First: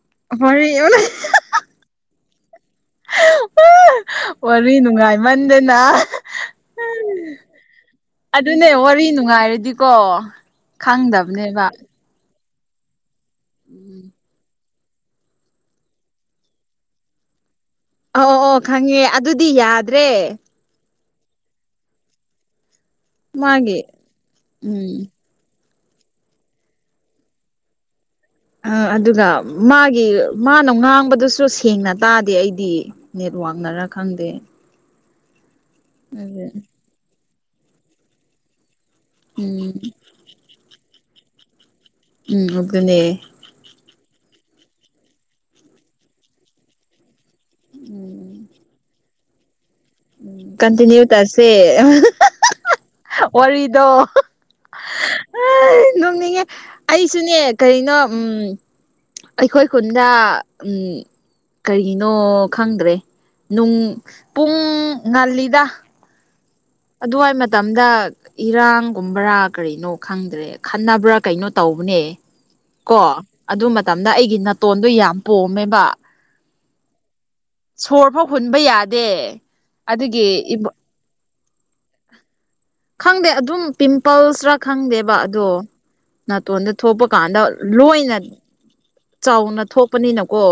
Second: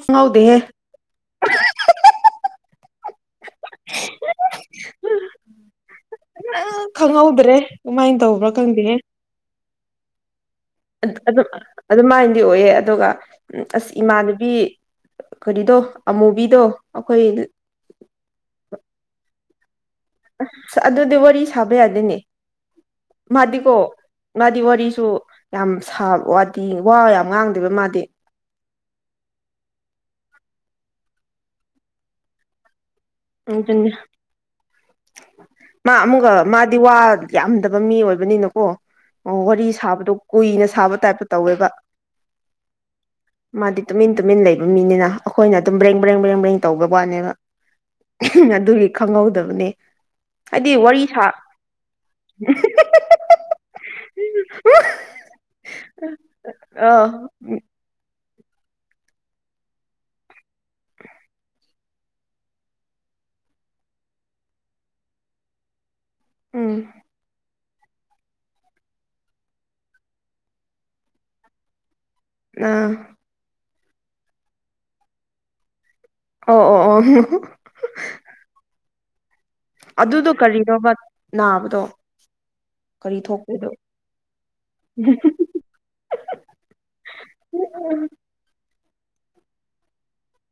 ꯈꯪꯍꯧꯗꯦꯍꯦ [unintelligible] ꯋꯥꯔꯤ ꯅꯨꯡꯉꯥꯏꯃꯟꯗꯅ ꯀꯨꯡꯍꯦꯗꯔ꯭ꯦ ꯎꯃꯥꯏꯟ ꯇ ꯑꯗꯨꯅꯦ ꯋꯥꯔꯤ ꯅꯨꯡꯉꯥꯏꯔꯗꯤꯀꯣ ꯈꯪꯗꯕꯅꯦꯕ ꯑꯗꯨꯃꯥꯏꯅꯗꯤ ꯑꯣꯏꯌꯦ ꯑꯗꯨꯒ ꯑꯁ ꯏꯃꯥꯟꯅꯕꯤ ꯀꯔꯤꯗꯣ ꯑꯃꯨꯕꯤꯗꯣ ꯑꯩꯈꯣꯏ ꯑ ꯑꯣ ꯈꯪꯉꯦ ꯑꯗꯨꯗꯤ ꯌꯥꯗ꯭ꯔꯦ꯫ ꯑꯗꯨꯗꯤ ꯋꯥꯔꯤ ꯁꯥꯕ ꯌꯥꯗꯅꯦ꯫ ꯃꯥꯗꯤꯀꯣ ꯃꯥꯒꯤ ꯃꯥꯗꯤ ꯎꯝ ꯋꯥꯔꯤꯁꯨ ꯌꯥꯝ ꯁꯕ ꯋꯥꯗꯤ ꯋꯥ ꯌꯥꯝ ꯉꯥꯡꯗꯦꯕ ꯃꯥꯗꯤ꯫ ꯑ ꯑꯗꯨꯒ ꯃꯥꯒꯤ ꯃꯥꯅ ꯉꯥꯡꯕꯗꯨꯁꯨ ꯁꯦꯡꯅ ꯇꯥꯗꯦ ꯑꯩꯗꯤ꯫ ꯅꯦꯠꯋꯥ꯭ꯔꯛꯅꯔꯥ ꯑꯗꯨꯅꯤ ꯈꯪꯗꯦ꯫ ꯃꯥ ꯑꯃꯨꯒ ꯎꯝ ꯃꯥꯗꯤ ꯋꯥ ꯌꯥꯝꯗꯕ ꯃꯤ ꯑꯣꯏꯕꯅꯤꯅꯀꯣ ꯋꯥꯔꯤ ꯎꯝ ꯁꯥꯕꯗꯣ ꯀꯨꯏꯅ ꯁꯥꯕ ꯇꯥꯏꯞꯇ ꯇꯧꯋꯦꯕ ꯎꯝ ꯑꯗꯨꯅꯦ꯫ ꯃꯥꯗꯤ ꯇꯨꯃꯤꯟ ꯇꯨꯃꯤꯟ ꯂꯩꯕ ꯃꯤꯅꯤꯅ ꯑꯩꯈꯣꯏꯅ ꯑꯗꯨꯝ ꯕ꯭ꯔꯦꯡ ꯕ꯭ꯔꯦꯡ ꯕ꯭ꯔꯦꯡ ꯕ꯭ꯔꯦꯡ ꯇꯧꯒ ꯋꯥꯠꯅꯦꯕ ꯎꯝ ꯑꯗꯨꯒꯤ ꯈꯪꯍꯧꯗꯕꯅꯦ꯫ ꯍꯥꯏꯗꯤ ꯀꯟꯇꯤꯅ꯭ꯌꯨ ꯋꯥꯔꯤ ꯁꯥ ꯇꯁꯦ ꯋꯥꯔꯤꯗꯣ ꯅꯣꯡꯅꯤꯡꯉꯦ ꯑ ꯑꯩꯁꯨꯅꯦ ꯀꯔꯤꯅꯣ ꯎꯝ ꯑꯩꯈꯣꯏ ꯈꯨꯟꯗ ꯎꯝ ꯀꯔꯤꯅꯣ ꯈꯪꯗ꯭ꯔꯦ ꯅꯨꯡ ꯄꯨꯡ ꯉꯜꯂꯤꯗ ꯎꯝ ꯑꯗꯨꯋꯥꯏ ꯃꯇꯝꯗ ꯏꯔꯥꯡꯒꯨꯝꯕ꯭ꯔꯥ ꯀꯔꯤꯅꯣ ꯈꯪꯗ꯭ꯔꯦ ꯈꯟꯅꯕ꯭ꯔꯥ ꯀꯩꯅꯣ ꯇꯧꯕꯅꯦ꯫ ꯑꯥ ꯀꯣ ꯑꯗꯨ ꯃꯇꯝꯗ ꯑꯩꯒꯤ ꯅꯥꯇꯣꯟꯗꯣ ꯌꯥꯝ ꯄꯣꯝꯃꯦꯕ ꯑꯣ ꯑꯣ ꯑꯣ ꯁꯣꯔ ꯐꯥꯎ ꯍꯨꯟꯕ ꯌꯥꯗꯦ꯫ ꯑꯗꯨꯒꯤ ꯑꯗꯨꯗꯣ ꯀꯔꯤꯅꯣꯕ ꯅꯥꯕꯗꯣ ꯀꯔꯤ ꯈꯪꯗꯦ ꯑꯗꯨꯝ ꯊꯣꯛꯄꯗꯣ ꯄꯤꯝꯄꯜꯁꯔꯥ ꯈꯪꯗꯦꯕ ꯑꯗꯣ ꯅꯇꯣꯟꯗ ꯊꯣꯛꯄ ꯀꯥꯟꯗ ꯂꯣꯏꯅ ꯆꯥꯎꯅ ꯊꯣꯛꯄꯅꯤꯅꯀꯣ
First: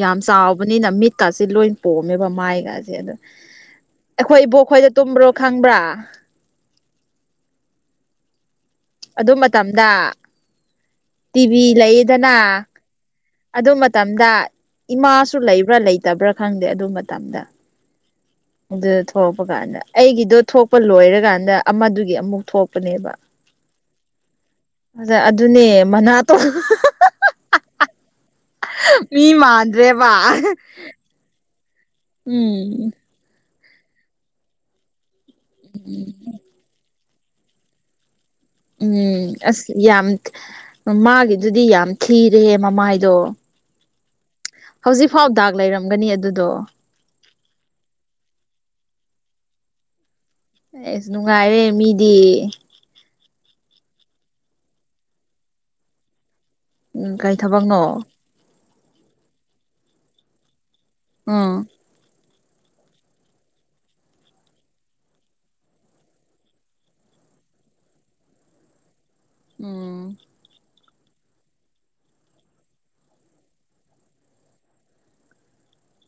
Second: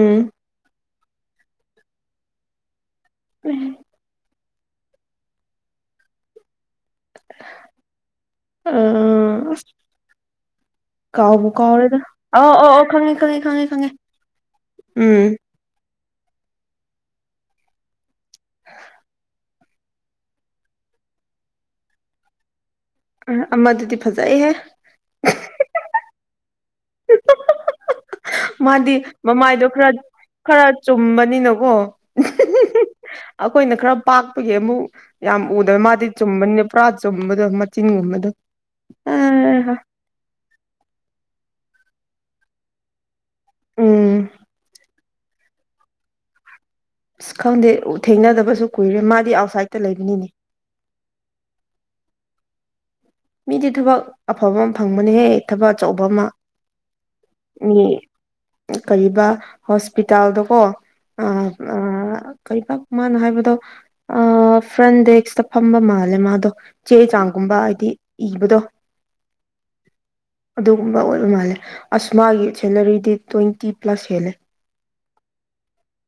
ꯌꯥꯝ ꯆꯥꯎꯕꯅꯤꯅ ꯃꯤꯠ ꯀꯥꯁꯦ ꯂꯣꯏ ꯄꯣꯝꯃꯦꯕ ꯃꯥꯏꯒꯥꯁꯦ ꯑꯗꯣ ꯎꯍꯦꯡ ꯑꯩꯈꯣꯏ ꯏꯕꯣꯛ ꯈꯣꯏꯗ ꯇꯨꯝꯕ꯭ꯔꯣ ꯈꯪꯕ꯭ꯔꯥ ꯑꯗꯨ ꯑꯁ ꯃꯇꯝꯗ ꯀꯥꯎꯕꯨ ꯇꯤꯚꯤ ꯀꯥꯎꯔꯦꯗ ꯂꯩꯌꯦꯗꯅ ꯑꯣ ꯑꯣ ꯑꯣ ꯈꯪꯉꯦ ꯈꯪꯉꯦ ꯈꯪꯉꯦ ꯑꯗꯨ ꯈꯪꯉꯦ ꯃꯇꯝꯗ ꯏꯃꯥꯁꯨ ꯎꯝ ꯂꯩꯕ꯭ꯔꯥ ꯂꯩꯇꯕ꯭ꯔꯥ ꯈꯪꯗꯦ ꯑꯗꯨ ꯃꯇꯝꯗ ꯑꯗꯨꯗ ꯊꯣꯛꯔꯛꯄ ꯀꯥꯟꯗ ꯑꯩꯒꯤꯗꯣ ꯊꯣꯛꯄ ꯂꯣꯏꯔꯒꯥꯟꯗ ꯑꯃꯗꯨꯒꯤ ꯑꯃꯨꯛ ꯊꯣꯛꯄꯅꯦꯕ ꯑ ꯑꯃꯗꯨꯗꯤ ꯐꯖꯩꯍꯦ ꯑꯖꯥ ꯑꯗꯨꯅꯦ ꯃꯅꯥꯇꯣ ꯍ ꯃꯥꯗꯤ ꯃꯤ ꯃꯃꯥꯏꯗꯣ ꯈꯔ ꯃꯥꯟꯗ꯭ꯔꯦꯕ ꯈꯔ ꯆꯨꯝꯕꯅꯤꯅꯀꯣ ꯎꯝ ꯑꯈꯣꯏꯅ ꯈꯔ ꯄꯥꯛꯄꯒꯤ ꯑꯃꯨꯛ ꯌꯥꯝ ꯎꯗꯕ ꯃꯥꯗꯤ ꯆꯨꯝꯕꯅꯤ ꯄꯔꯥ ꯆꯨꯝꯕꯗꯣ ꯃꯆꯤꯟꯒꯨꯝꯕꯗꯣ ꯎꯝ ꯑꯁ ꯌꯥꯝ ꯃꯥꯒꯤꯗꯨꯗꯤ ꯌꯥꯝ ꯊꯤꯔꯦꯍꯦ ꯃꯃꯥꯏꯗꯣ ꯎꯝ ꯍꯧꯖꯤꯛ ꯐꯥꯎ ꯗꯥꯛ ꯂꯩꯔꯝꯒꯅꯤ ꯑꯗꯨꯗꯣ ꯑꯁ ꯈꯪꯗꯦ ꯊꯦꯡꯅꯗꯕꯁꯨ ꯀꯨꯏꯔꯦ ꯃꯥꯗꯤ ꯑꯥꯎꯠꯁꯥꯏꯗꯠꯇ ꯂꯩꯕꯅꯤꯅꯦ ꯑꯩꯁ ꯅꯨꯡꯉꯥꯏꯔꯦ ꯃꯤꯗꯤ ꯃꯤꯗꯤ ꯊꯕꯛ ꯑꯐꯕ ꯑꯃ ꯐꯪꯕꯅꯦꯍꯦ ꯊꯕꯛ ꯑꯆꯧꯕ ꯑꯃ ꯎꯝ ꯀꯏ ꯃꯤ ꯊꯕꯛꯅꯣ ꯀꯔꯤꯕ ꯍꯣꯁꯄꯤꯇꯥꯜꯗꯀꯣ ꯎꯝ ꯑ ꯀꯩꯕꯥꯛ ꯃꯥꯅ ꯍꯥꯏꯕꯗꯣ ꯑ ꯐ꯭ꯔꯟ ꯗꯦꯛꯁꯇ ꯐꯝꯕ ꯃꯥꯜꯂꯦ ꯃꯥꯗꯣ ꯆꯦ ꯆꯥꯡꯒꯨꯝꯕ ꯍꯥꯏꯗꯤ ꯏꯕꯨꯗꯣ ꯎꯝ ꯑꯗꯨꯒꯨꯝꯕ ꯑꯣꯏꯕ ꯃꯥꯜꯂꯦ ꯑꯁꯃꯥꯒꯤ ꯁꯦꯂꯔꯤꯗꯤ ꯇ꯭ꯋꯦꯟꯇꯤ ꯄ꯭ꯂꯁ ꯍꯦꯜꯂꯦ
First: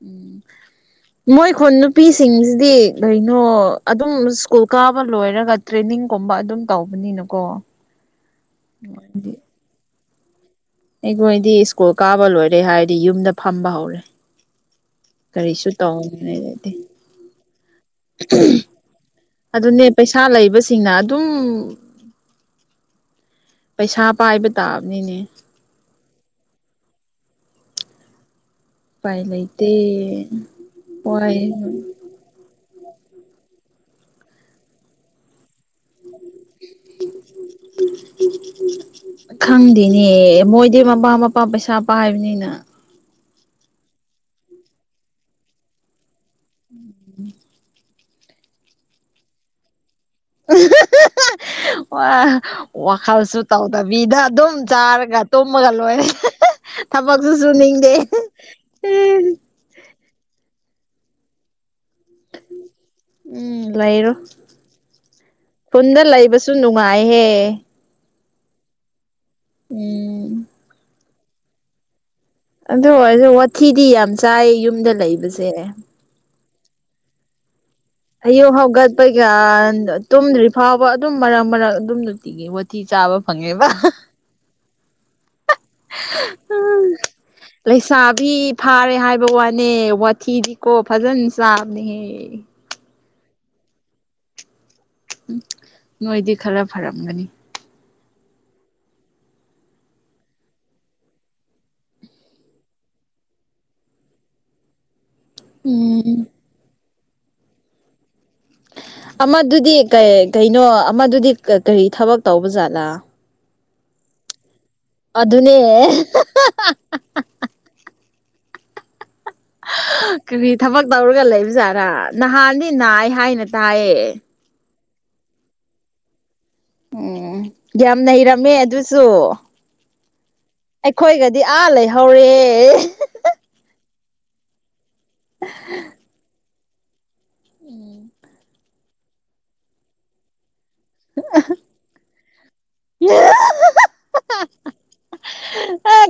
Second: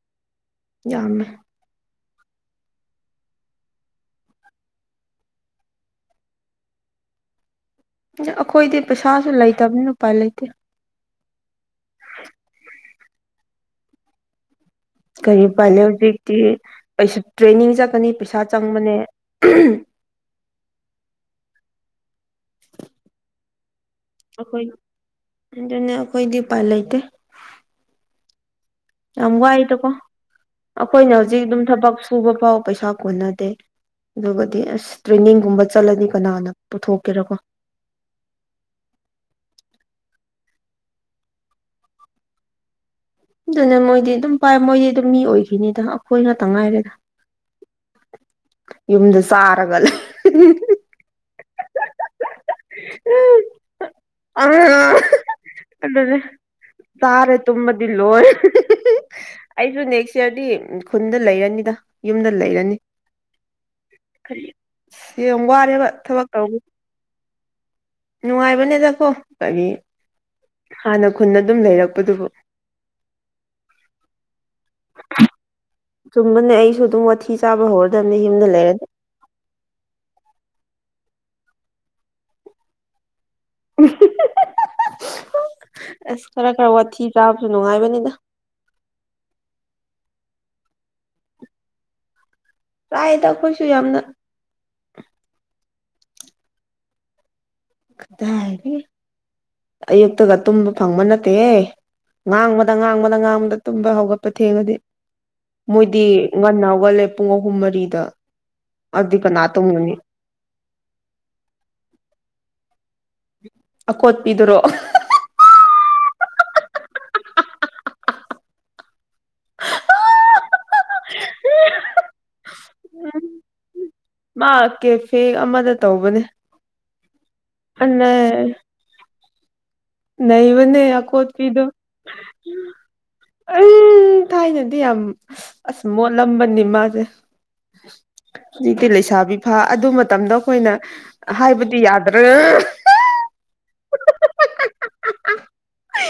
ꯎꯝ ꯌꯥꯝꯃꯦ ꯃꯣꯏ ꯈꯣꯏ ꯅꯨꯄꯤꯁꯤꯡꯁꯤꯗꯤ ꯀꯩꯅꯣ ꯑꯗꯨꯝ ꯁ꯭ꯀꯨꯜ ꯀꯥꯕ ꯂꯣꯏꯔꯒ ꯇ꯭ꯔꯦꯅꯤꯡꯒꯨꯝꯕ ꯑꯗꯨꯝ ꯇꯧꯕꯅꯤꯅꯀꯣ ꯑꯩꯈꯣꯏꯗꯤ ꯄꯩꯁꯥꯁꯨ ꯂꯩꯇꯕꯅꯤ ꯎꯄꯥꯏ ꯂꯩꯇꯦ ꯑꯩꯈꯣꯏꯗꯤ ꯁ꯭ꯀꯨꯜ ꯀꯥꯕ ꯂꯣꯏꯔꯦ ꯍꯥꯏꯔꯗꯤ ꯌꯨꯝꯗ ꯐꯝꯕ ꯍꯧꯔꯦ ꯀꯔꯤ ꯀꯔꯤꯁꯨ ꯄꯥꯏꯂꯩ ꯍꯧꯖꯤꯛꯇꯤ ꯇꯧꯅꯤꯡꯉꯥꯏ ꯂꯩꯇꯦ ꯀꯩꯁꯨ ꯇ꯭ꯔꯦꯅꯤꯡ ꯆꯠꯀꯅꯤ ꯄꯩꯁꯥ ꯆꯪꯕꯅꯦ ꯑꯗꯨꯅꯦ ꯄꯩꯁꯥ ꯂꯩꯕꯁꯤꯡꯅ ꯑꯗꯨꯝ ꯄꯩꯁꯥ ꯄꯥꯏꯕꯇꯥꯕꯅꯤꯅꯦ ꯑꯗꯨꯅ ꯑꯩꯈꯣꯏꯗꯤ ꯎꯄꯜ ꯂꯩꯇꯦ ꯎꯄꯥꯏ ꯌꯥꯝ ꯂꯩꯇꯦ ꯋꯥꯏꯗꯀꯣ ꯑꯩꯈꯣꯏꯅ ꯍꯣꯏ ꯍꯧꯖꯤꯛ ꯑꯗꯨꯝ ꯊꯕꯛ ꯁꯨꯕ ꯐꯥꯎ ꯄꯩꯁꯥ ꯀꯣꯟꯅꯗꯦ ꯑꯗꯨꯒꯗꯤ ꯑꯁ ꯇ꯭ꯔꯦꯅꯤꯡꯒꯨꯝꯕ ꯆꯠꯂꯅꯤ ꯀꯅꯥꯅ ꯄꯨꯊꯣꯛꯀꯦꯔꯀꯣ ꯈꯪꯗꯦꯅꯦ ꯃꯣꯏꯗꯤ ꯃꯃꯥ ꯃꯄꯥ ꯄꯩꯁꯥ ꯄꯥꯏꯕꯅꯤꯅ ꯑꯗꯨꯅ ꯃꯣꯏꯗꯤ ꯑꯗꯨꯝ ꯄꯥꯏ ꯃꯣꯏꯗꯤ ꯑꯗꯨꯝ ꯃꯤ ꯑꯣꯏꯈꯤꯅꯤꯗ ꯑꯩꯈꯣꯏꯅꯇ ꯉꯥꯏꯔꯗꯤ ꯎꯝ ꯌꯨꯝꯗ ꯆꯥꯔꯒ ꯂꯩ [unintelligible] ꯋꯥ ꯋꯥꯈꯜꯁꯨ ꯇꯧꯗꯕꯤꯗ ꯑꯗꯨꯝ ꯆꯥꯔꯒ ꯇꯨꯝꯃꯒ ꯂꯣꯏꯔꯦ ꯑꯗꯨꯅꯦ ꯍꯦꯍꯦ ꯊꯕꯛꯁꯨ ꯆꯥꯔꯦ ꯇꯨꯝꯃꯗꯤ ꯁꯨꯅꯤꯡꯗꯦ ꯂꯣꯏ ꯑꯩꯁꯨ ꯅꯦꯛꯁ ꯏꯌꯥꯔꯗꯤ ꯈꯨꯟꯗ ꯂꯩꯔꯅꯤꯗ ꯌꯨꯝꯗ ꯂꯩꯔꯅꯤ ꯎꯝ ꯂꯩꯔꯣ ꯌꯥꯝ ꯋꯥꯔꯦꯕ ꯊꯕꯛ ꯇꯧꯕ ꯋꯥꯏꯍꯦ ꯅꯨꯡꯉꯥꯏꯕꯅꯦꯗꯀꯣ ꯀꯔꯤ ꯎꯝ ꯍꯥꯟꯅ ꯈꯨꯟ ꯑꯗꯨꯝ ꯂꯩꯔꯛꯄꯗꯨꯕꯨ ꯑꯗꯣ ꯑꯩꯁ ꯋꯥꯊꯤꯗꯤ ꯌꯥꯝ ꯆꯥꯏ ꯌꯨꯝꯗ ꯂꯩꯕꯁꯦ ꯆꯨꯝꯕꯅꯦ ꯑꯩꯁꯨ ꯑꯗꯨꯝ ꯋꯥꯊꯤ ꯆꯥꯕ ꯍꯧꯔꯗꯝꯅꯦ ꯌꯨꯝꯗ ꯂꯩꯔꯗꯤ ꯀꯩꯒꯥꯟꯗ ꯇꯨꯝꯗ꯭ꯔꯤ ꯐꯥꯎꯕ ꯑꯗꯨꯝ ꯃꯔꯛ ꯃꯔꯛ ꯑꯗꯨꯝ ꯅꯨꯡꯇꯤꯒꯤ ꯋꯥꯊꯤ ꯆꯥꯕ ꯐꯪꯉꯦꯕ ꯑꯁ ꯈꯔ ꯈꯔ ꯋꯥꯊꯤ ꯆꯥꯕꯁꯨ ꯅꯨꯡꯉꯥꯏꯕꯅꯤꯅ ꯂꯩꯁꯥꯕꯤ ꯐꯥꯔꯦ ꯍꯥꯏꯕ ꯋꯥꯅꯦ ꯋꯥꯊꯤꯗꯤꯀꯣ ꯐꯖꯅ ꯆꯥꯕꯅꯦꯍꯦ꯫ ꯆꯥꯏꯗ ꯑꯩꯈꯣꯏꯁꯨ ꯌꯥꯝꯅ꯫ ꯎꯝ ꯅꯣꯏꯗꯤ ꯈꯔ ꯐꯔꯝꯒꯅꯤ꯫ ꯀꯗꯥꯏꯗꯒꯤ ꯑꯌꯨꯛꯇꯒ ꯇꯨꯝꯕ ꯐꯪꯕ ꯅꯠꯇꯦꯍꯦ꯫ ꯉꯥꯡꯕꯗ ꯉꯥꯡꯕꯗ ꯉꯥꯡꯕꯗ ꯇꯨꯝꯕ ꯍꯧꯒꯠꯄ ꯊꯦꯡꯉꯗꯤ꯫ ꯃꯣꯏꯗꯤ ꯎꯝ ꯉꯟꯅ ꯍꯧꯒꯠꯂꯦ ꯄꯨꯡ ꯑꯍꯨꯝ ꯃꯔꯤꯗ꯫ ꯑꯗꯨꯗꯤ ꯀꯅꯥ ꯑꯃꯗꯨꯗꯤ ꯇꯨꯝꯒꯅꯤ ꯀꯩ ꯀꯩꯅꯣ ꯑꯃꯗꯨꯗꯤ ꯀꯔꯤ ꯊꯕꯛ ꯇꯧꯕ ꯖꯠꯂꯥ꯫ ꯑꯀꯣꯠꯄꯤꯗꯨꯔꯣ꯫ ꯑꯗꯨꯅꯦ꯫ [unintelligible] ꯍ ꯀꯔꯤ ꯊꯕꯛ ꯇꯧꯔꯒ ꯂꯩꯕꯖꯥꯔꯥ ꯅꯍꯥꯟꯗꯤ ꯅꯥꯌꯦ ꯎꯝ ꯍꯥꯏꯅ ꯇꯥꯏꯌꯦ꯫ ꯃꯥ ꯀꯦꯐꯦ ꯑꯃꯗ ꯇꯧꯕꯅꯦ꯫ ꯎꯝ ꯌꯥꯝ ꯅꯩꯔꯝꯃꯦ ꯑꯗꯨꯁꯨ꯫ ꯅꯩꯕꯅꯦ ꯑꯩꯈꯣꯏꯒꯗꯤ ꯑꯀꯣꯠꯄꯤꯗꯣ ꯑꯥ ꯂꯩꯍꯧꯔꯦ꯫ ꯑꯏ ꯊꯥꯏꯅꯗꯤ ꯌꯥꯝ ꯑꯁ ꯃꯣꯠꯂꯝꯕꯅꯤ ꯃꯥꯁꯦ꯫ ꯎꯝ ꯍꯧꯖꯤꯛꯇꯤ ꯂꯩꯁꯥꯕꯤ ꯐꯥ ꯑꯗꯨ ꯃꯇꯝꯗ ꯑꯩꯈꯣꯏꯅ ꯍꯥꯏꯕꯗꯤ ꯌꯥ [unintelligible]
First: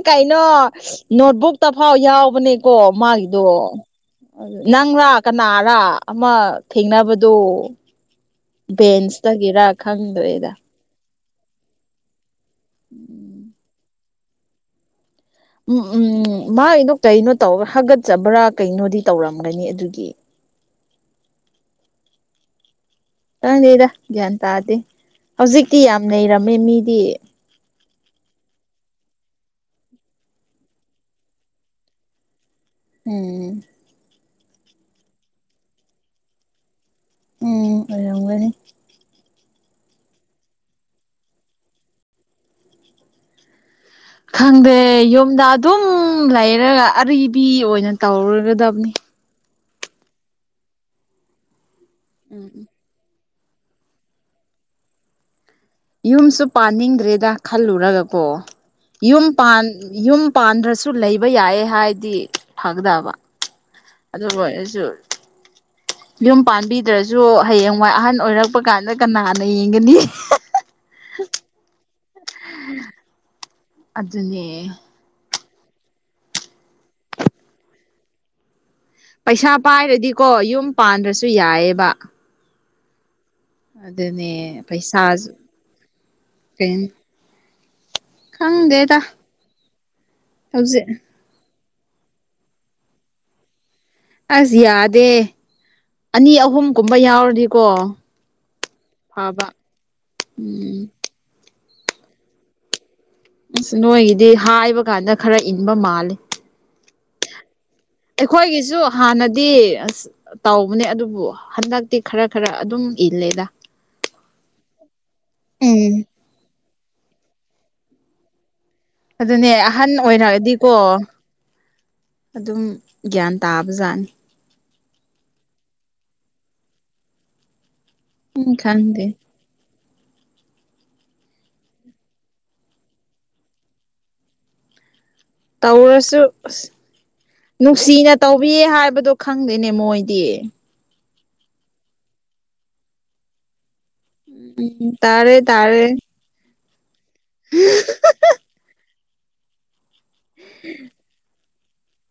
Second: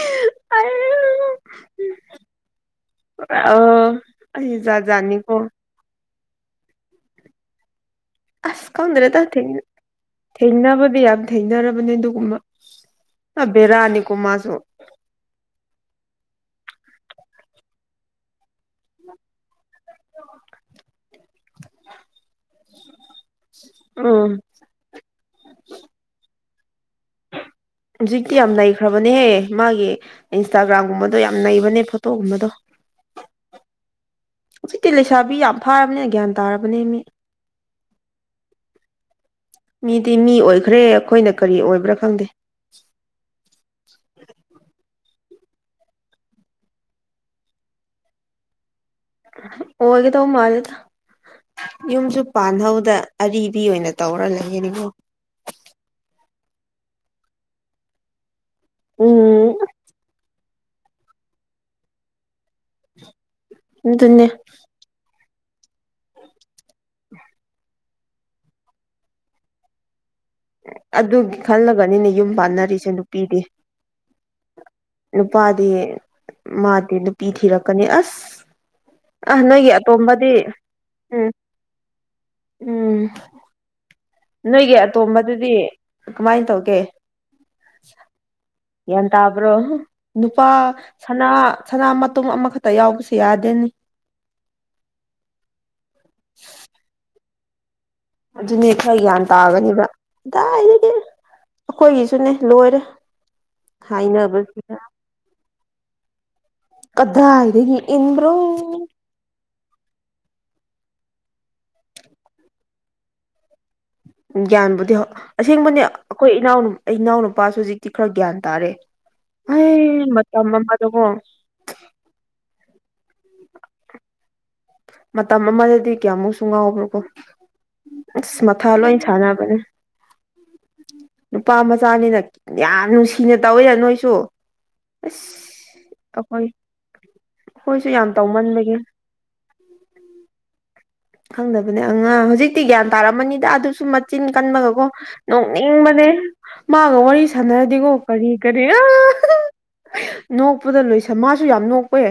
ꯀꯩꯅꯣ ꯅꯣꯠꯕꯨꯛꯇ ꯐꯥꯎ ꯌꯥꯎꯕꯅꯦꯀꯣ ꯃꯥꯒꯤ ꯗꯣ ꯑ ꯑꯩ ꯖꯥꯠ ꯅꯪꯔꯥ ꯖꯥꯠꯅꯤꯀꯣ ꯀꯅꯥꯔꯥ ꯑꯃ ꯊꯦꯡꯅꯕꯗꯣ꯫ ꯑꯁ ꯈꯪꯗ꯭ꯔꯦꯗ ꯊꯦꯡꯅ ꯕꯦꯟꯁꯇꯒꯤꯔ ꯈꯪꯗ꯭ꯔꯦꯗ ꯊꯦꯡꯅꯕꯗꯤ ꯌꯥꯝ ꯊꯩꯅꯔꯕꯅꯦ ꯑꯗꯨꯒꯨꯝꯕ ꯑ ꯕꯦꯔꯥꯅꯤꯀꯣ ꯃꯥꯁꯨ꯫ ꯎꯝ ꯎꯝ ꯃꯥꯒꯤꯗꯣ ꯀꯩꯅꯣ ꯇꯧꯑꯦ ꯍꯥꯒꯠꯆꯕ꯭ꯔꯥ ꯀꯩꯅꯣꯗꯤ ꯇꯧꯔꯝꯒꯅꯤ ꯑꯗꯨꯒꯤ꯫ [unintelligible] ꯈꯪꯗꯦꯗ ꯎꯝ ꯒ꯭ꯌꯥꯟ ꯇꯥꯗꯦ ꯍꯧꯖꯤꯛꯇꯤ ꯌꯥꯝ ꯅꯩꯔꯝꯃꯦ ꯃꯤꯗꯤ꯫ ꯍꯧꯖꯤꯛꯇꯤ ꯌꯥꯝ ꯅꯩꯈ꯭ꯔꯕꯅꯦꯍꯦ ꯃꯥꯒꯤ ꯏꯟꯁꯇꯥꯒ꯭ꯔꯥꯝꯒꯨꯝꯕꯗꯣ ꯌꯥꯝ ꯅꯩꯕꯅꯦ ꯐꯣꯇꯣꯒꯨꯝꯕꯗꯣ꯫ ꯎꯝ꯫ ꯍꯧꯖꯤꯛꯇꯤ ꯂꯩꯁꯥꯕꯤ ꯌꯥꯝ ꯐꯥꯔꯕꯅꯦꯅ ꯒ꯭ꯌꯥꯟ ꯇꯥꯔꯕꯅꯦ ꯃꯤ꯫ ꯎꯝ ꯑꯣꯏꯔꯝꯒꯅꯤ꯫ ꯃꯤꯗꯤ ꯃꯤ ꯑꯣꯏꯈ꯭ꯔꯦ ꯑꯈꯣꯏꯅ ꯀꯔꯤ ꯑꯣꯏꯕ꯭ꯔꯥ ꯈꯪꯗꯦ꯫ ꯈꯪꯗꯦ ꯌꯨꯝꯗ ꯑꯗꯨꯝ ꯂꯩꯔꯒ ꯑꯔꯤꯕꯤ ꯑꯣꯏꯅ ꯇꯧꯔꯨꯒꯗꯕꯅꯤ꯫ ꯑꯣꯏꯒꯗꯧꯕ ꯃꯥꯜꯂꯦꯗ ꯌꯨꯝꯁꯨ ꯎꯝ ꯎꯝ ꯄꯥꯟꯍꯧꯗꯦ꯫ ꯑꯔꯤꯕꯤ ꯑꯣꯏꯅ ꯇꯧꯔ ꯂꯩꯔꯅꯤꯀꫭ꯫ ꯌꯨꯝꯁꯨ ꯄꯥꯅꯤꯡꯗ꯭ꯔꯦꯗ ꯈꯜꯂꯨꯔꯒꯀꯣ ꯌꯨꯝ ꯎꯝ ꯄꯥꯟ ꯌꯨꯝ ꯄꯥꯟꯗ꯭ꯔꯁꯨ ꯂꯩꯕ ꯌꯥꯏꯌꯦ ꯍꯥꯏꯗꯤ ꯐꯒꯗꯕ ꯑꯗꯨꯅꯦ ꯑꯗꯨꯕꯨ ꯑꯩꯁꯨ ꯌꯨꯝ ꯄꯥꯟꯕꯤꯗ꯭ꯔꯁꯨ ꯍꯌꯦꯡꯋꯥꯏ ꯑꯍꯟ ꯑꯣꯏꯔꯛꯄ ꯀꯥꯟꯗ ꯀꯅꯥꯅ ꯌꯦꯡꯒꯅꯤ꯫ ꯑꯗꯨꯒꯤ ꯈꯜꯂꯒꯅꯤꯅꯦ ꯌꯨꯝ ꯄꯥꯟꯅꯔꯤꯁꯦ ꯅꯨꯄꯤꯗꯤ꯫ ꯑꯗꯨꯅꯦ꯫ ꯅꯨꯄꯥꯗꯤ ꯃꯥꯗꯤ ꯅꯨꯄꯤ ꯊꯤꯔꯛꯀꯅꯤ ꯑꯁ꯫ ꯑ ꯄꯩꯁꯥ ꯅꯣꯏꯒꯤ ꯄꯥꯏꯔꯗꯤꯀꯣ ꯑꯇꯣꯝꯕꯗꯤ ꯌꯨꯝ ꯄꯥꯟꯗ꯭ꯔꯁꯨ ꯎꯝ ꯌꯥꯏꯑꯦꯕ꯫ ꯎꯝ ꯅꯣꯏꯒꯤ ꯄꯩꯁꯥꯁꯨ ꯑꯇꯣꯝꯕꯗꯨꯗꯤ ꯀꯃꯥꯏꯅ ꯀꯩ ꯇꯧꯒꯦ꯫ ꯈꯪꯗꯦꯗ ꯒ꯭ꯌꯥꯟ ꯇꯕ꯭ꯔꯣ ꯅꯨꯄꯥ ꯍꯧꯖꯤꯛ ꯁꯅꯥ ꯁꯅꯥ ꯃꯇꯨꯝ ꯑꯃꯈꯛꯇ ꯌꯥꯎꯕꯁꯦ ꯌꯥꯗꯦꯅꯦ꯫ ꯑꯁ ꯌꯥꯗꯦ ꯑꯅꯤ ꯑꯍꯨꯝꯒꯨꯝꯕ ꯌꯥꯎꯔꯗꯤꯀꯣ꯫ ꯑꯗꯨꯅꯦ ꯈꯔ ꯒ꯭ꯌꯥꯟ ꯐꯕ ꯇꯥꯒꯅꯤꯕ ꯎꯝ ꯀꯗꯥꯏꯗꯒꯤ ꯑꯩꯈꯣꯏꯒꯤꯁꯨꯅꯦ ꯂꯣꯏꯔꯦ꯫ ꯑꯁ ꯅꯣꯏꯒꯤꯗꯤ ꯍꯥꯏꯅꯕꯁꯤꯅ ꯍꯥꯏꯕ ꯀꯥꯟꯗ ꯈꯔ ꯏꯟꯕ ꯃꯥꯜꯂꯤ꯫ ꯀꯗꯥꯏꯗꯒꯤ꯫ ꯏꯟꯕ꯭ꯔꯣ ꯑꯩꯈꯣꯏꯒꯤꯁꯨ ꯍꯥꯟꯅꯗꯤ ꯑꯁ ꯇꯧꯕꯅꯦ ꯑꯗꯨꯕꯨ ꯍꯟꯗꯛꯇꯤ ꯈꯔ ꯈꯔ ꯑꯗꯨꯝ ꯏꯜꯂꯦꯗ꯫ ꯒ꯭ꯌꯥꯟꯕꯨꯗꯤ ꯍꫭ ꯑꯁꯦꯡꯕꯅꯦ ꯎꯝ ꯑꯩꯈꯣꯏ ꯏꯅꯥꯎ ꯏꯅꯥꯎꯅꯨꯄꯥꯁꯨ ꯍꯧꯖꯤꯛꯇꯤ ꯈꯔ ꯒ꯭ꯌꯥꯟ ꯇꯥꯔꯦ꯫ ꯑꯗꯨꯅꯦ ꯑꯍꯟ ꯑꯩ ꯃꯇꯝ ꯑꯣꯏꯔꯛꯑꯗꯤꯀꯣ ꯑꯃꯗꯀꯣ ꯑꯗꯨꯝ ꯒ꯭ꯌꯥꯟ ꯇꯥꯕꯖꯥꯠꯅꯤ꯫ ꯃꯇꯝ ꯑꯃꯗꯗꯤ ꯀꯌꯥꯃꯨꯛꯁꯨ ꯉꯥꯎꯕ꯭ꯔꯣꯀꯣ ꯑꯁ ꯎꯝ ꯃꯊꯥ ꯂꯣꯏ ꯈꯪꯗꯦ ꯁꯥꯟꯅꯕꯅꯦ [unintelligible] ꯅꯨꯄꯥ ꯃꯆꯥꯅꯤꯅ ꯌꯥꯝ ꯅꯨꯡꯁꯤꯅ ꯇꯧꯋꯤꯅ ꯅꯣꯏꯁꯨ ꯑꯁ ꯇꯧꯔꯁꯨ ꯑꯩꯈꯣꯏ ꯑꯁ ꯑꯩꯈꯣꯏꯁꯨ ꯌꯥꯝ ꯅꯨꯡꯁꯤꯅ ꯇꯧꯕꯤꯌꯦ ꯇꯧꯃꯟꯕꯒꯤ ꯍꯥꯏꯕꯗꯣ ꯈꯪꯗꯦꯅꯦ ꯃꯣꯏꯗꯤ ꯈꯪꯗꯕꯅꯦ ꯑꯉꯥꯡ ꯍꯧꯖꯤꯛꯇꯤ ꯒ꯭ꯌꯥꯟ ꯇꯥꯔꯝꯃꯅꯤꯗ ꯑꯗꯨꯁꯨ ꯆꯤꯟ ꯀꯟꯕꯒꯀꯣ ꯎꯝ ꯇꯥꯔꯦ ꯇꯥꯔꯦ ꯅꯣꯛꯅꯤꯡꯕꯅꯦ ꯃꯥꯒ ꯋꯥꯔꯤ ꯁꯥꯟꯅꯔꯗꯤꯀꯣ ꯀꯔꯤ ꯀꯔꯤꯔ ꯅꯣꯛꯄꯨꯗ ꯂꯣꯏꯁ ꯃꯥꯁꯨ ꯌꯥꯝ ꯅꯣꯛꯋꯦ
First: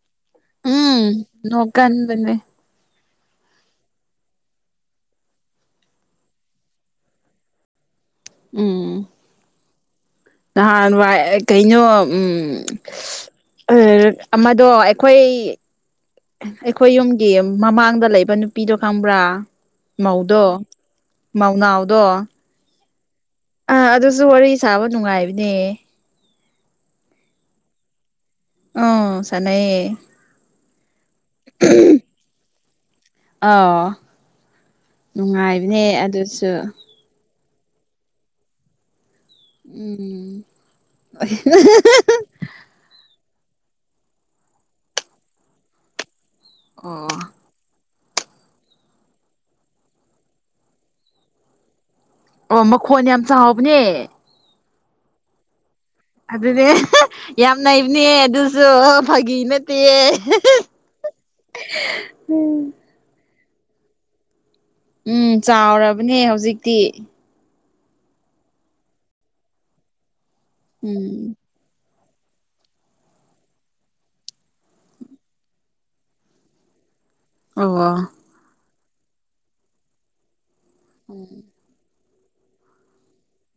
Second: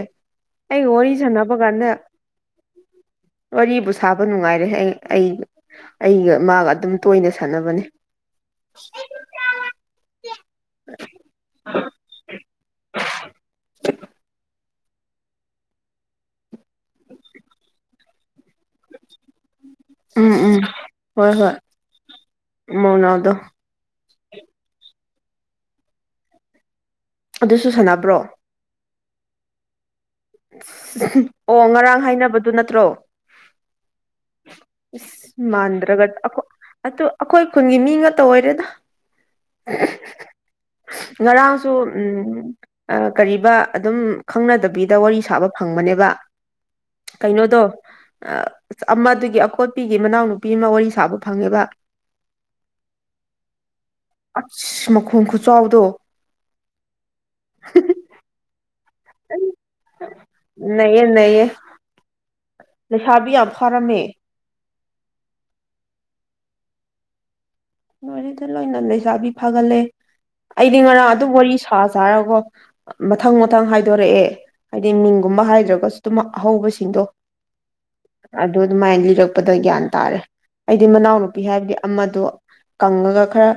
ꯑꯩꯒ ꯎꯝ ꯋꯥꯔꯤ ꯁꯥꯟꯅꯕ ꯀꯥꯟꯗ ꯅꯣꯛꯀꯟꯕꯅꯦ ꯋꯥꯔꯤꯕꯨ ꯁꯥꯕ ꯅꯨꯡꯉꯥꯏꯔꯦ ꯑꯩꯑꯩ ꯑꯩ ꯒ ꯑ ꯒ ꯑꯗꯨꯝ ꯇꯣꯢꯅ ꯁꯥꯟꯅꯕꯅꯦ [unintelligible] ꯎꯝ ꯅꯍꯥꯟꯋꯥꯏ ꯀꯩꯅꯣ ꯎꯝ ꯑꯃꯗꯣ ꯑꯩꯈꯣꯏ ꯑꯩꯈꯣꯏ ꯌꯨꯝꯒꯤ ꯃꯃꯥꯡꯗ ꯂꯩꯕ ꯅꯨꯄꯤꯗꯣ ꯈꯪꯕ꯭ꯔꯥ ꯎꯝ ꯃꯧꯗꯣ ꯎꯝ ꯍꯣꯏ ꯍꯣꯏ ꯃꯧꯅꯥꯎꯗꯣ ꯃꯧꯅꯥꯎꯗꯣ ꯑꯥ ꯑꯗꯨꯁꯨ ꯋꯥꯔꯤ ꯁꯥꯕ ꯅꯨꯡꯉꯥꯏꯕꯅꯦ ꯑꯗꯨꯁꯨ ꯁꯥꯟꯅꯕ꯭ꯔꯣ ꯑꯣ ꯁꯥꯅꯩꯌꯦ ꯑꯣ ꯉꯔꯥꯡ ꯍꯥꯏꯅꯕꯗꯨ ꯅꯠꯇ꯭ꯔꯣ ꯑꯥꯎ ꯑꯁ ꯅꯨꯡꯉꯥꯏꯕꯅꯦ ꯃꯥꯟꯗ꯭ꯔꯒ ꯑꯈꯣꯏ ꯑꯗꯨꯁꯨ ꯑꯗꯨ ꯑꯩꯈꯣꯢ ꯈꯨꯟꯒꯤ ꯃꯤꯉꯥꯛ ꯇ ꯑꯣꯏꯔꯦꯗ ꯑꯍꯦꯍꯦ ꯎꯝ ꯉꯔꯥꯡꯁꯨ ꯎꯝ ꯀꯔꯤꯕ ꯑꯗꯨꯝ ꯈꯪꯅꯗꯕꯤꯗ ꯋꯥꯔꯤ ꯁꯥꯕ ꯐꯪꯕꯅꯦꯕ ꯑꯣ ꯀꯩꯅꯣꯗꯣ ꯑ ꯑꯃꯗꯨꯒꯤ ꯑꯀꯣꯠꯄꯤꯒꯤ ꯃꯅꯥꯎꯅꯨꯄꯤ ꯑꯃ ꯋꯥꯔꯤ ꯁꯥꯕ ꯐꯪꯉꯦꯕ ꯑꯣ ꯃꯈꯣꯟ ꯌꯥꯝ ꯆꯥꯎꯕꯅꯦ ꯑꯁ ꯃꯈꯣꯡ ꯈꯨꯆꯥꯎꯗꯣ ꯑꯗꯨꯅꯦ ꯑꯍ ꯌꯥꯝ ꯅꯩꯕꯅꯦ ꯑꯗꯨꯁꯨ ꯐꯥꯒꯤ ꯅꯠꯇꯦ ꯌꯦ ꯅꯩꯌꯦ ꯅꯩꯌꯦ ꯎꯝ ꯂꯩꯁꯥꯕꯤ ꯌꯥꯝ ꯐꯥꯔꯝꯃꯦ ꯎꯝ ꯆꯥꯎꯔꯕꯅꯦ ꯍꯧꯖꯤꯛꯇꯤ ꯋꯥꯔꯤꯗ ꯂꯣꯏꯅ ꯂꯩꯁꯥꯕꯤ ꯐꯒꯠꯂꯦ ꯑꯩꯗꯤ ꯉꯔꯥꯡ ꯑꯗꯨꯝ ꯎꯝ ꯋꯥꯔꯤ ꯁꯥ ꯁꯥꯔꯒꯣ ꯃꯊꯪ ꯃꯊꯪ ꯍꯥꯏꯗꯣꯔꯛꯑꯦ ꯍꯥꯏꯗꯤ ꯃꯤꯡꯒꯨꯝꯕ ꯍꯥꯏꯗ꯭ꯔꯒꯁꯨ ꯑꯗꯨꯝ ꯑꯍꯧꯕꯁꯤꯡꯗꯣ ꯑ ꯑꯗꯨ ꯑꯗꯨꯃꯥꯏꯅ ꯂꯤꯔꯛꯄꯗ ꯒ꯭ꯌꯥꯟ ꯇꯥꯔꯦ ꯑꯩꯗꯤ ꯃꯅꯥꯎꯅꯨꯄꯤ ꯍꯥꯏꯕꯗꯤ ꯑꯃꯗꯣ ꯀꯪꯉꯒ ꯈꯔ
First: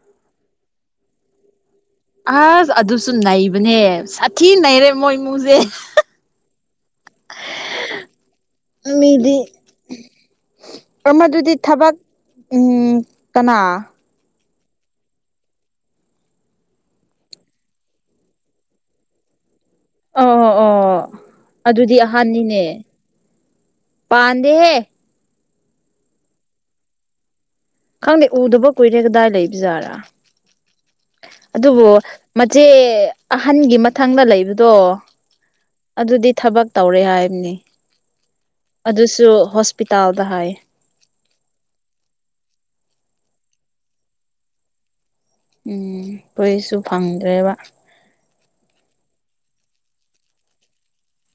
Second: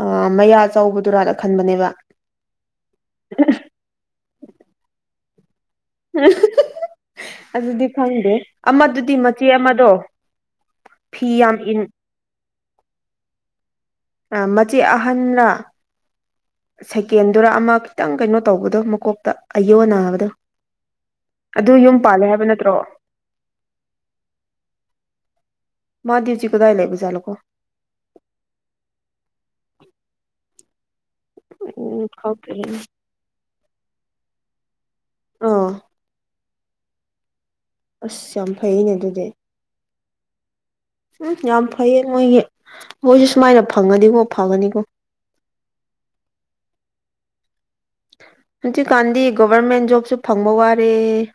ꯑꯥ ꯃꯌꯥ ꯆꯥꯎꯕꯗꯨ ꯔꯥꯅ ꯈꯟꯕꯅꯦꯕ ꯑꯁ ꯑꯗꯨꯁꯨ ꯅꯩꯕꯅꯦ ꯁꯥꯊꯤ ꯅꯩꯔꯦ ꯃꯣꯏ ꯏꯃꯨꯡꯁꯦ ꯑꯗꯨꯗꯤ ꯈꯪꯗꯦ ꯑꯃꯗꯨꯗꯤ ꯃꯤꯗꯤ ꯃꯆꯦ ꯑꯃꯗꯣ ꯐꯤ ꯑꯃꯗꯨꯗꯤ ꯌꯥꯝ ꯏꯟ ꯊꯕꯛ ꯎꯝ ꯀꯅꯥ ꯃꯆꯦ ꯑꯍꯟꯂ ꯁꯦꯀꯦꯟꯗꯨꯔ ꯑꯃ ꯈꯤꯇꯪ ꯀꯩꯅꯣ ꯇꯧꯕꯗꯣ ꯃꯀꯣꯛꯇ ꯑꯌꯣ ꯅꯥꯕꯗꯣ ꯑꯣ ꯑꯣ ꯑꯗꯨ ꯌꯨꯝ ꯑꯗꯨꯗꯤ ꯄꯥꯜꯂꯦ ꯍꯥꯏꯕ ꯅꯠꯇ꯭ꯔꯣ ꯑꯍꯥꯟꯅꯤꯅꯦ ꯄꯥꯟꯗꯦꯍꯦ ꯃꯗꯤ ꯎꯆꯤ ꯀꯗꯥꯢ ꯂꯩꯕꯖꯥꯠꯂ ꯀꯣ ꯈꯪꯗꯦ ꯎꯗꯕ ꯀꯨꯏꯔꯦ ꯀꯗꯥꯏ ꯂꯩꯕꯖꯥꯔꯥ ꯑꯗꯨꯕꯨ ꯎꯝ ꯃꯆꯦ ꯈꯪꯗ꯭ꯔꯦꯅꯦ ꯑꯍꯟꯒꯤ ꯃꯊꯪꯗ ꯂꯩꯕꯗꯣ ꯑꯥ ꯑꯗꯨꯗꯤ ꯊꯕꯛ ꯇꯧꯔꯦ ꯍꯥꯏꯕꯅꯤ ꯑꯁ ꯌꯥꯝ ꯐꯩꯅꯦ ꯑꯗꯨꯗꯤ ꯑꯗꯨꯁꯨ ꯍꯣꯁꯄꯤꯇꯥꯜꯗ ꯍꯥꯏꯌꯦ ꯎꯝ ꯌꯥꯝ ꯐꯩꯌꯦ ꯃꯣꯏꯒꯤ ꯃꯣꯏꯁꯨ ꯁꯨꯃꯥꯏꯅ ꯐꯪꯒꯅꯤꯀꯣ ꯐꯒꯅꯤꯀꯣ ꯎꯝ ꯀꯔꯤꯁꯨ ꯐꯪꯗ꯭ꯔꯦꯕ ꯍꯧꯟꯖꯤꯛꯀꯥꯟꯗꯤ ꯒꯣꯕꯔꯃꯦꯟ ꯖꯣꯕꯁꯨ ꯐꯪꯕ ꯋꯥꯔꯦ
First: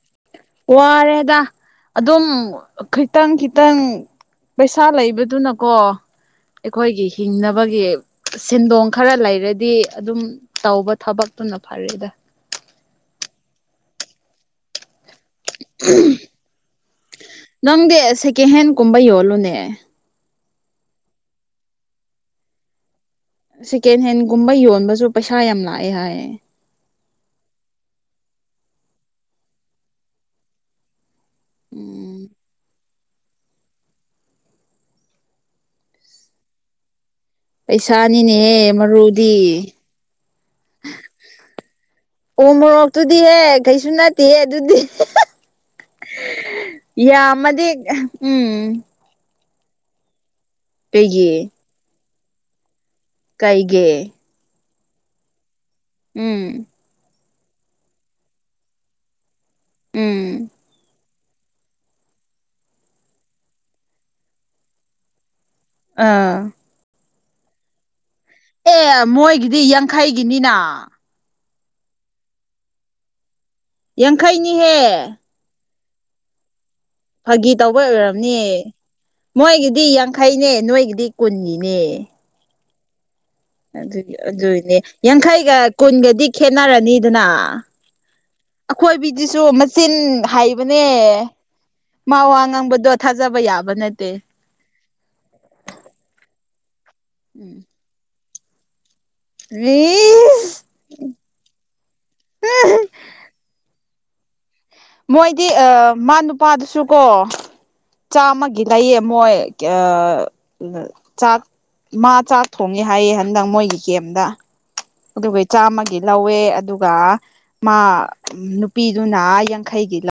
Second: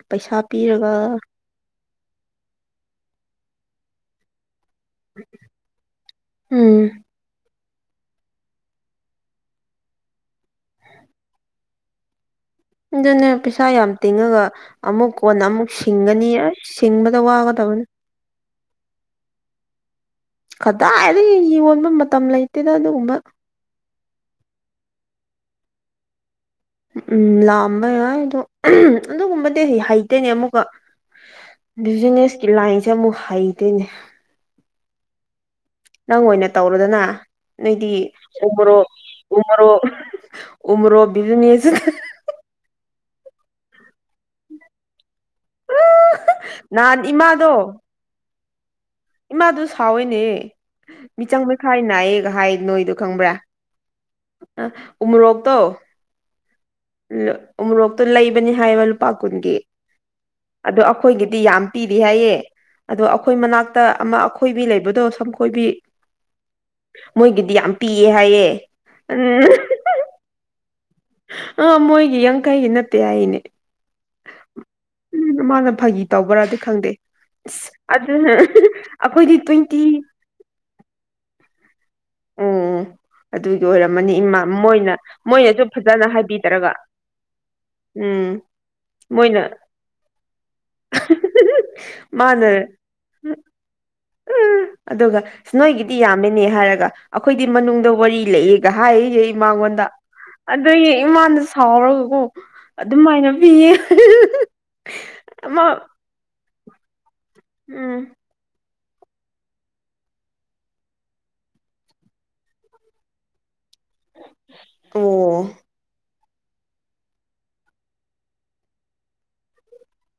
ꯄꯩꯁꯥ ꯄꯤꯔꯒ ꯋꯥꯔꯦꯗ ꯑꯗꯨꯝ ꯈꯤꯇꯪ ꯈꯤꯇꯪ ꯄꯩꯁꯥ ꯂꯩꯕꯗꯨꯅꯀꯣ ꯎꯝ ꯑꯩꯈꯣꯏꯒꯤ ꯍꯤꯡꯅꯕꯒꯤ ꯁꯦꯟꯗꯣꯡ ꯈꯔ ꯂꯩꯔꯗꯤ ꯑꯗꯨꯝ ꯇꯧꯕ ꯊꯕꯛꯇꯨꯅ ꯐꯔꯦꯗ ꯑꯗꯨꯅꯦ ꯄꯩꯁꯥ ꯌꯥꯝ ꯇꯤꯡꯉꯒ ꯑꯃꯨꯛ ꯀꯣꯟꯅ ꯑꯃꯨꯛ ꯁꯤꯡꯒꯅꯤ ꯑꯁ ꯁꯤꯡꯕꯗ ꯋꯥꯒꯗꯕꯅꯤ ꯅꯪꯗꯤ ꯁꯦꯀꯦꯟ ꯍꯦꯟꯒꯨꯝꯕ ꯌꯣꯜꯂꯨꯅꯦ ꯀꯗꯥꯏꯗꯒꯤ ꯌꯣꯟꯕ ꯃꯇꯝ ꯂꯩꯇꯦꯗ ꯑꯗꯨꯒꯨꯝꯕ ꯁꯦꯀꯦꯟ ꯍꯦꯟꯒꯨꯝꯕ ꯌꯣꯟꯕꯁꯨ ꯄꯩꯁꯥ ꯌꯥꯝ ꯂꯥꯛꯑꯦ ꯍꯥꯏꯌꯦ ꯎꯝ ꯂꯥꯛꯑꯝꯕ ꯌꯥꯏ ꯑꯗꯣ ꯑꯝ ꯑꯗꯨꯒꯨꯝꯕꯗꯤ ꯍꯩꯇꯦꯅꯦ ꯑꯃꯨꯛꯀ ꯎꯝ ꯕꯤꯖꯤꯅꯦꯁꯀꯤ ꯂꯥꯏꯟꯁꯦ ꯑꯃꯨꯛ ꯍꯩꯇꯦꯅꯦ ꯅꯪ ꯑꯣꯏꯅ ꯇꯧꯔꯣꯗꯅ ꯑꯩꯗꯤ ꯄꯩꯁꯥꯅꯤꯅꯦꯍꯦ ꯎꯃꯣꯔꯣꯛ ꯃꯔꯨꯗꯤ ꯎꯃꯣꯔꯣꯛ ꯎꯃꯣꯔꯣꯛ ꯕꯤꯖꯤꯅꯦꯁ ꯇꯨꯗ ꯎꯃꯣꯔꯣꯛꯇꯨꯗꯤꯍꯦ ꯀꯩꯁꯨ ꯅꯠꯇꯦꯍꯦ ꯑꯗꯨꯗꯤ ꯅꯍꯥꯟ ꯌꯥꯝ ꯃꯗꯤ ꯎꯝ ꯏꯃꯥꯗ ꯁꯥꯎꯋꯦꯅꯦ ꯃꯤꯆꯪ ꯀꯩꯒꯤ ꯃꯤꯈꯥꯏ ꯅꯥꯏꯑꯦꯒ ꯍꯥꯏ ꯅꯣꯏꯗ ꯈꯪꯕ꯭ꯔꯥ ꯀꯩꯒꯤ ꯑ ꯎꯃꯣꯔꯣꯛꯇꯣ ꯎꯝ ꯎꯃꯨꯔꯣꯛꯇꯣ ꯂꯩꯕꯅꯤ ꯍꯥꯏꯕ ꯂꯨꯄꯥ ꯀꯨꯟꯒꯤ ꯎꯝ ꯑꯗꯣ ꯑ ꯑꯩꯈꯣꯏꯒꯤꯗꯤ ꯌꯥꯝ ꯄꯤꯗꯦ ꯍꯥꯏꯌꯦ ꯑꯗꯣ ꯑꯩꯈꯣꯏ ꯃꯅꯥꯛꯇ ꯑꯃ ꯑꯈꯣꯏꯕꯤ ꯂꯩꯕꯗꯣ ꯁꯝꯈꯣꯏꯕꯤ ꯑꯥ ꯃꯣꯏꯒꯤꯗꯤ ꯌꯥꯝ ꯄꯤꯌꯦ ꯍꯥꯏꯌꯦ ꯑꯦ ꯎꯝ ꯃꯣꯏꯒꯤꯗꯤ ꯌꯥꯡꯈꯩꯒꯤꯅꯤꯅ ꯑ ꯃꯣꯏꯒꯤ ꯌꯥꯡꯈꯩꯒꯤ ꯅꯠꯇꯦ ꯍꯥꯏꯅꯦ ꯌꯥꯡꯈꯩꯅꯤꯍꯦ ꯎꯝ ꯃꯥꯅ ꯐꯥꯒꯤ ꯇꯧꯕ꯭ꯔꯥꯗꯤ ꯈꯪꯗꯦ ꯐꯥꯒꯤ ꯑꯁ ꯇꯧꯕ ꯑꯗꯨꯅ ꯑꯣꯏꯔꯝꯅꯤ ꯑꯩꯈꯣꯏꯗꯤ ꯇ꯭ꯋꯦꯟꯇꯤ ꯃꯣꯏꯒꯤꯗꯤ ꯌꯥꯡꯈꯩꯅꯦ ꯅꯣꯏꯒꯤꯗꯤ ꯀꯨꯟꯒꯤꯅꯦ ꯎꯝ ꯑꯗꯨꯒꯤ ꯑꯣꯏꯔꯝꯃꯅꯤ ꯑꯗꯨꯏ ꯏꯃꯥ ꯑꯗꯨꯏꯅꯦ ꯃꯣꯏꯅ ꯌꯥꯡꯈꯩꯒ ꯃꯣꯏꯅꯁꯨ ꯐꯖꯅ ꯀꯨꯟꯒꯗꯤ ꯍꯥꯏꯕꯤꯗ꯭ꯔꯒ ꯈꯦꯠꯅꯔꯅꯤꯗꯅ ꯎꯝ ꯑꯈꯣꯏꯕꯤꯗꯨꯁꯨ ꯃꯣꯏꯅ ꯃꯆꯤꯟ ꯍꯥꯏꯕꯅꯦ ꯃꯥ ꯋꯥ ꯉꯥꯡꯕꯗꯣ ꯊꯥꯖꯕ ꯌꯥꯕ ꯅꯠꯇꯦ ꯎꯝ ꯑꯗꯨꯒ ꯅꯣꯏꯒꯤꯗꯤ ꯌꯥꯝꯃꯤꯅꯦ ꯍꯥꯏꯔꯒ ꯑꯈꯣꯏꯗꯤ ꯎꯝ ꯃꯅꯨꯡꯗ ꯋꯥꯔꯤ ꯂꯩꯑꯦꯒ ꯍꯥꯏꯌꯦ ꯏꯃꯥꯉꯣꯟꯗ ꯏꯁ ꯑꯗꯨꯒꯤ ꯏꯃꯥꯅ ꯁꯥꯎꯔꯒꯀꯣ ꯑꯗꯨꯃꯥꯏꯅ ꯄꯤꯌꯦ ꯃꯣꯏꯗꯤ ꯑꯃ ꯃꯥ ꯅꯨꯄꯥꯗꯨꯁꯨ ꯀꯣ ꯎꯝ ꯆꯥꯝꯃꯒꯤ ꯂꯩꯌꯦ ꯃꯣꯏ ꯆꯥꯛ ꯃꯥ ꯆꯥꯛ ꯊꯣꯡꯉꯦ ꯍꯥꯏꯌꯦ ꯍꯟꯗꯛ ꯃꯣꯏꯒꯤ ꯀꯦꯝꯗ ꯑꯣ ꯑꯗꯨꯒꯤ ꯆꯥꯃꯒꯤ ꯂꯧꯋꯦ ꯑꯗꯨꯒ ꯃꯥ ꯅꯨꯄꯤꯗꯨꯅ ꯌꯥꯡꯈꯩꯒꯤ ꯂꯧ